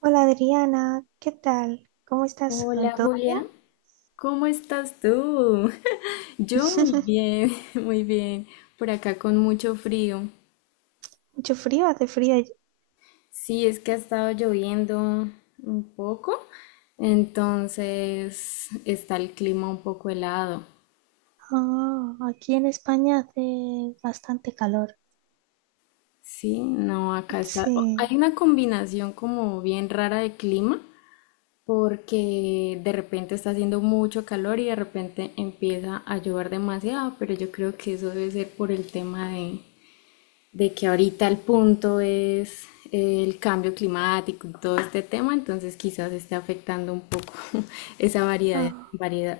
Hola Adriana, ¿qué tal? ¿Cómo estás hoy? Hola ¿Todo bien? Julia, ¿cómo estás tú? Yo muy bien, muy bien. Por acá con mucho frío. Mucho frío, ¿hace frío allí? Sí, es que ha estado lloviendo un poco, entonces está el clima un poco helado. Ah, aquí en España hace bastante calor. Sí, no, acá está. Sí, Hay una combinación como bien rara de clima porque de repente está haciendo mucho calor y de repente empieza a llover demasiado, pero yo creo que eso debe ser por el tema de que ahorita el punto es el cambio climático y todo este tema, entonces quizás esté afectando un poco esa variedad, ah, variedad.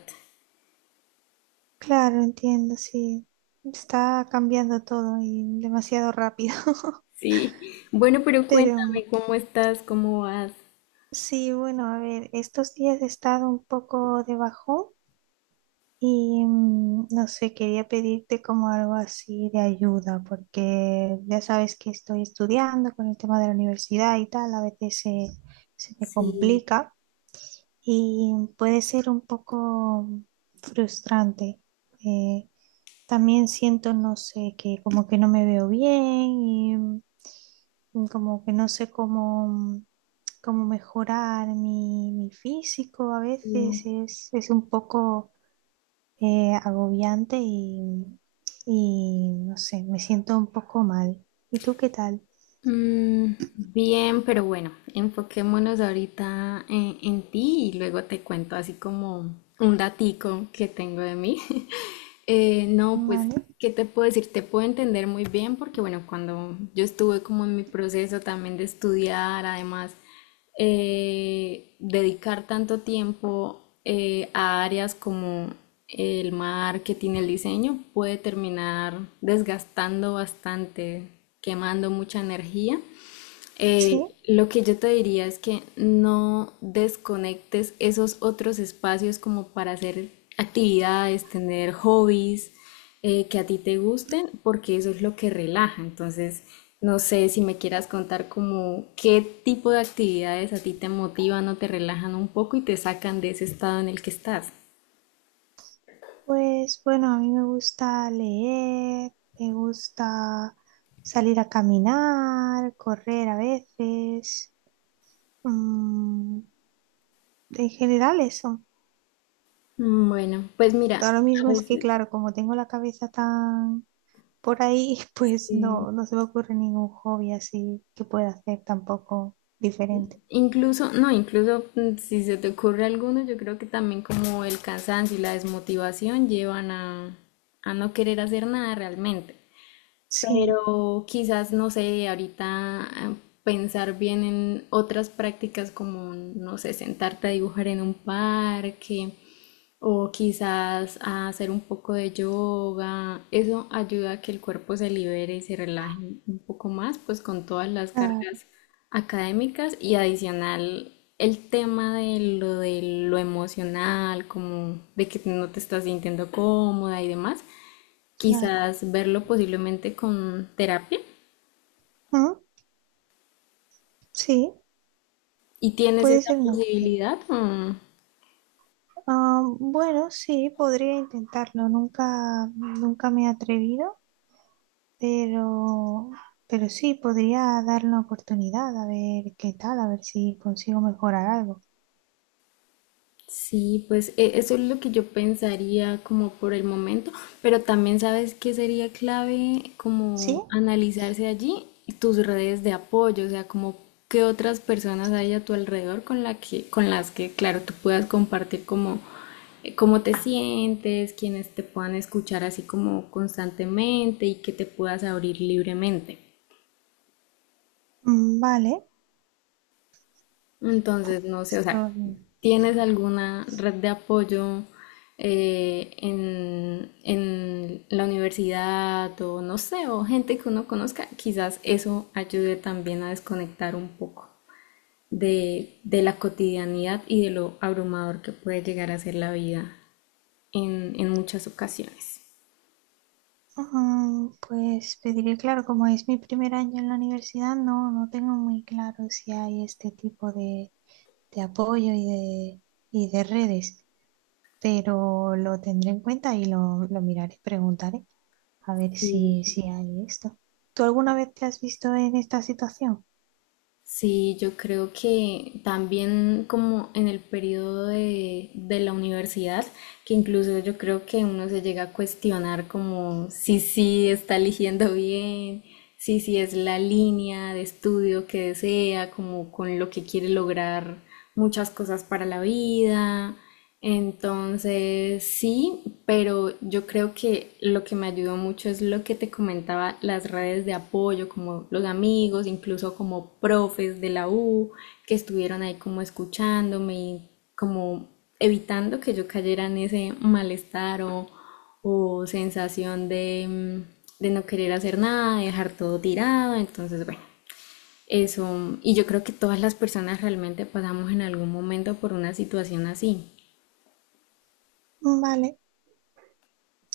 claro, entiendo, sí. Está cambiando todo y demasiado rápido. Sí, bueno, pero Pero cuéntame cómo estás, cómo vas. sí, bueno, a ver, estos días he estado un poco debajo. Y no sé, quería pedirte como algo así de ayuda, porque ya sabes que estoy estudiando con el tema de la universidad y tal, a veces se me Sí, complica y puede ser un poco frustrante. Eh, También siento, no sé, que como que no me veo bien y como que no sé cómo, cómo mejorar mi físico a veces, bien. Es un poco agobiante y no sé, me siento un poco mal. ¿Y tú qué tal? Bien, pero bueno, enfoquémonos ahorita en ti y luego te cuento así como un datico que tengo de mí. No, pues, Vale, ¿qué te puedo decir? Te puedo entender muy bien porque, bueno, cuando yo estuve como en mi proceso también de estudiar, además dedicar tanto tiempo a áreas como el marketing, el diseño, puede terminar desgastando bastante, quemando mucha energía. Sí, Lo que yo te diría es que no desconectes esos otros espacios como para hacer actividades, tener hobbies, que a ti te gusten, porque eso es lo que relaja. Entonces, no sé si me quieras contar como qué tipo de actividades a ti te motivan o te relajan un poco y te sacan de ese estado en el que estás. pues bueno, a mí me gusta leer, me gusta salir a caminar, correr a veces, mm, en general eso. Bueno, pues mira, Ahora a mismo es que, veces claro, como tengo la cabeza tan por ahí, pues sí. No se me ocurre ningún hobby así que pueda hacer tampoco diferente. Incluso, no, incluso si se te ocurre alguno, yo creo que también como el cansancio y la desmotivación llevan a no querer hacer nada realmente. Sí, Pero quizás, no sé, ahorita pensar bien en otras prácticas como, no sé, sentarte a dibujar en un parque o quizás a hacer un poco de yoga. Eso ayuda a que el cuerpo se libere y se relaje un poco más, pues con todas las claro, cargas académicas y adicional el tema de lo emocional, como de que no te estás sintiendo cómoda y demás claro. quizás verlo posiblemente con terapia. Mm, sí, ¿Y tienes puede esa ser una buena idea. posibilidad? Mm, Ah, bueno, sí, podría intentarlo. Nunca, nunca me he atrevido, pero, pero sí, podría dar una oportunidad a ver qué tal, a ver si consigo mejorar algo. sí, pues eso es lo que yo pensaría como por el momento, pero también sabes que sería clave ¿Sí? como analizarse allí tus redes de apoyo, o sea, como qué otras personas hay a tu alrededor con la que, con las que, claro, tú puedas compartir como cómo te sientes, quienes te puedan escuchar así como constantemente y que te puedas abrir libremente. Mm, vale. Entonces, no sé, o Esto, sea, ¿tienes alguna red de apoyo en la universidad o no sé, o gente que uno conozca? Quizás eso ayude también a desconectar un poco de la cotidianidad y de lo abrumador que puede llegar a ser la vida en muchas ocasiones. Pues pediré, claro, como es mi primer año en la universidad, no, no tengo muy claro si hay este tipo de apoyo y de redes. Pero lo tendré en cuenta y lo miraré, preguntaré a ver si hay esto. ¿Tú alguna vez te has visto en esta situación? Sí, yo creo que también como en el periodo de la universidad, que incluso yo creo que uno se llega a cuestionar como si sí está eligiendo bien, si sí es la línea de estudio que desea, como con lo que quiere lograr muchas cosas para la vida. Entonces, sí, pero yo creo que lo que me ayudó mucho es lo que te comentaba, las redes de apoyo, como los amigos, incluso como profes de la U, que estuvieron ahí como escuchándome y como evitando que yo cayera en ese malestar o sensación de, de no querer hacer nada, de dejar todo tirado. Entonces, bueno, eso. Y yo creo que todas las personas realmente pasamos en algún momento por una situación así. Vale,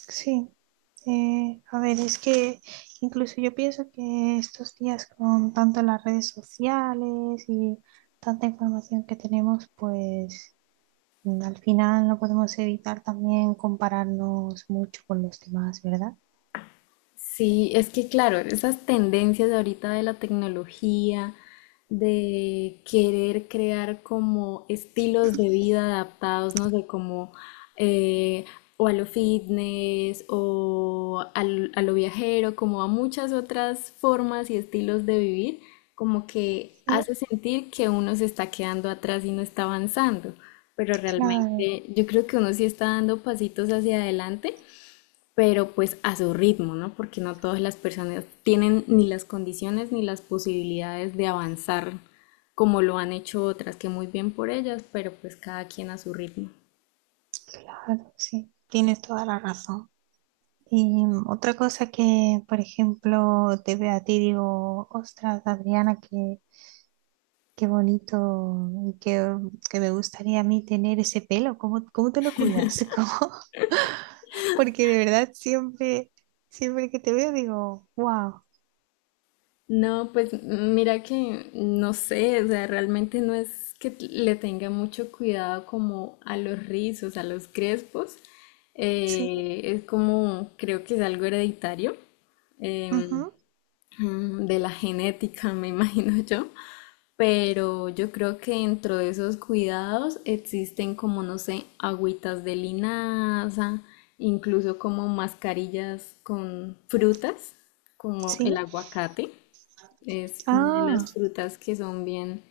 sí. A ver, es que incluso yo pienso que estos días con tanto las redes sociales y tanta información que tenemos, pues al final no podemos evitar también compararnos mucho con los demás, ¿verdad? Sí, es que claro, esas tendencias ahorita de la tecnología, de querer crear como estilos de vida adaptados, no sé, como eh, o a lo fitness o a lo viajero, como a muchas otras formas y estilos de vivir, como que Sí, hace sentir que uno se está quedando atrás y no está avanzando, pero claro, realmente yo creo que uno sí está dando pasitos hacia adelante pero pues a su ritmo, ¿no? Porque no todas las personas tienen ni las condiciones ni las posibilidades de avanzar como lo han hecho otras, que muy bien por ellas, pero pues cada quien a su ritmo. claro, sí. Tienes toda la razón. Y otra cosa que, por ejemplo, te veo a ti, digo, ostras, Adriana, qué bonito que me gustaría a mí tener ese pelo. ¿Cómo, cómo te lo cuidas? ¿Cómo? Porque de verdad siempre, siempre que te veo digo, wow, No, pues mira que no sé, o sea, realmente no es que le tenga mucho cuidado como a los rizos, a los crespos, sí, es como, creo que es algo hereditario. em, ujú, de la genética, me imagino yo, pero yo creo que dentro de esos cuidados existen como, no sé, agüitas de linaza, incluso como mascarillas con frutas, como sí, el aguacate. Es una de ah, las frutas que son bien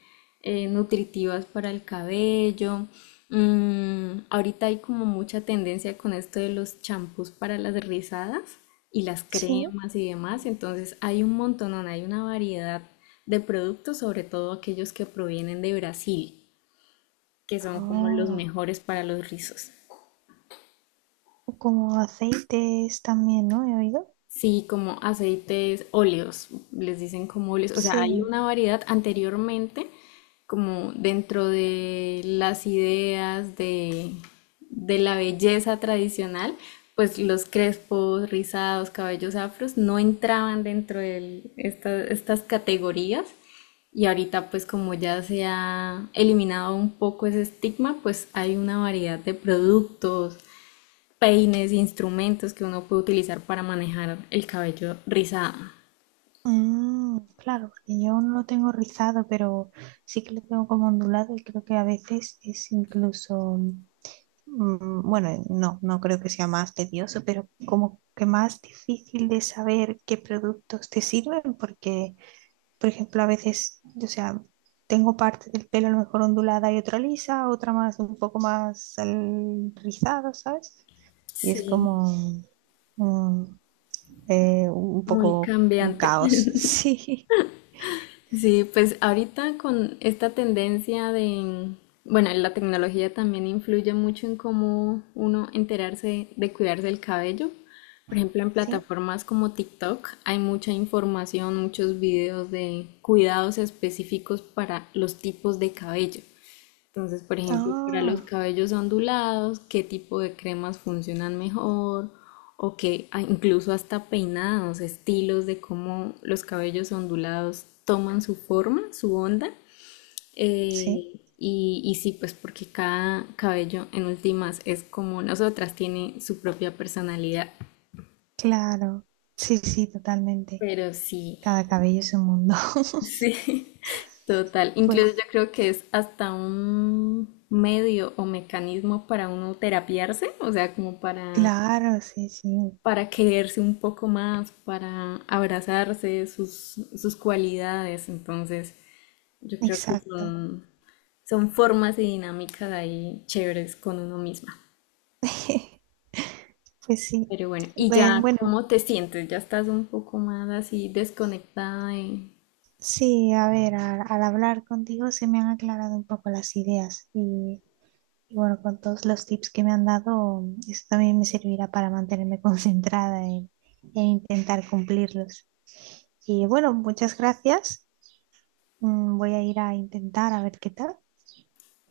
nutritivas para el cabello. Mm, ahorita hay como mucha tendencia con esto de los champús para las rizadas y las sí, cremas y demás. Entonces hay un montón, hay una variedad de productos, sobre todo aquellos que provienen de Brasil, que son como los oh, mejores para los rizos. como aceites también, ¿no? He oído. Sí, como aceites óleos, les dicen como óleos. O sea, hay Sí, una variedad anteriormente, como dentro de las ideas de la belleza tradicional, pues los crespos, rizados, cabellos afros no entraban dentro de estas categorías. Y ahorita, pues como ya se ha eliminado un poco ese estigma, pues hay una variedad de productos, peines, instrumentos que uno puede utilizar para manejar el cabello rizado. mm, claro, porque yo no lo tengo rizado, pero sí que lo tengo como ondulado y creo que a veces es incluso, mm, bueno, no, no creo que sea más tedioso, pero como que más difícil de saber qué productos te sirven, porque, por ejemplo, a veces, o sea, tengo parte del pelo a lo mejor ondulada y otra lisa, otra más, un poco más al- rizado, ¿sabes? Y es Sí, como mm, un muy poco un cambiante. caos, sí. Sí, pues ahorita con esta tendencia de, bueno, la tecnología también influye mucho en cómo uno enterarse de cuidarse el cabello. Por ejemplo, en Sí, plataformas como TikTok hay mucha información, muchos videos de cuidados específicos para los tipos de cabello. Entonces, por ejemplo, para los ah, cabellos ondulados, ¿qué tipo de cremas funcionan mejor? O que ah, incluso hasta peinados, estilos de cómo los cabellos ondulados toman su forma, su onda. sí, Y, y sí, pues porque cada cabello en últimas es como nosotras, tiene su propia personalidad. claro, sí, sí, totalmente. Pero sí, Cada cabello es un mundo. sí, total. Incluso yo Pues creo que es hasta un medio o mecanismo para uno terapiarse, o sea, como claro, sí, sí, para quererse un poco más, para abrazarse sus, sus cualidades. Entonces, yo creo que exacto. son, son formas y dinámicas ahí chéveres con uno misma. Pues sí, Pero bueno, ¿y pues ya bueno, cómo te sientes? ¿Ya estás un poco más así desconectada? Y sí, a ver, al hablar contigo se me han aclarado un poco las ideas y bueno, con todos los tips que me han dado, eso también me servirá para mantenerme concentrada en intentar cumplirlos. Y bueno, muchas gracias. Mm, voy a ir a intentar a ver qué tal.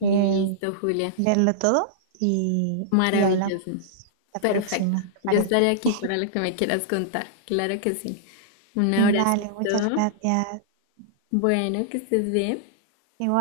eh, Julia. verlo todo y hablamos Maravilloso. la Perfecto. próxima, ¿te Yo estaré parece? aquí para lo que me quieras contar. Claro que sí. Un Vale, muchas abracito. gracias. Bueno, que estés bien. Igual.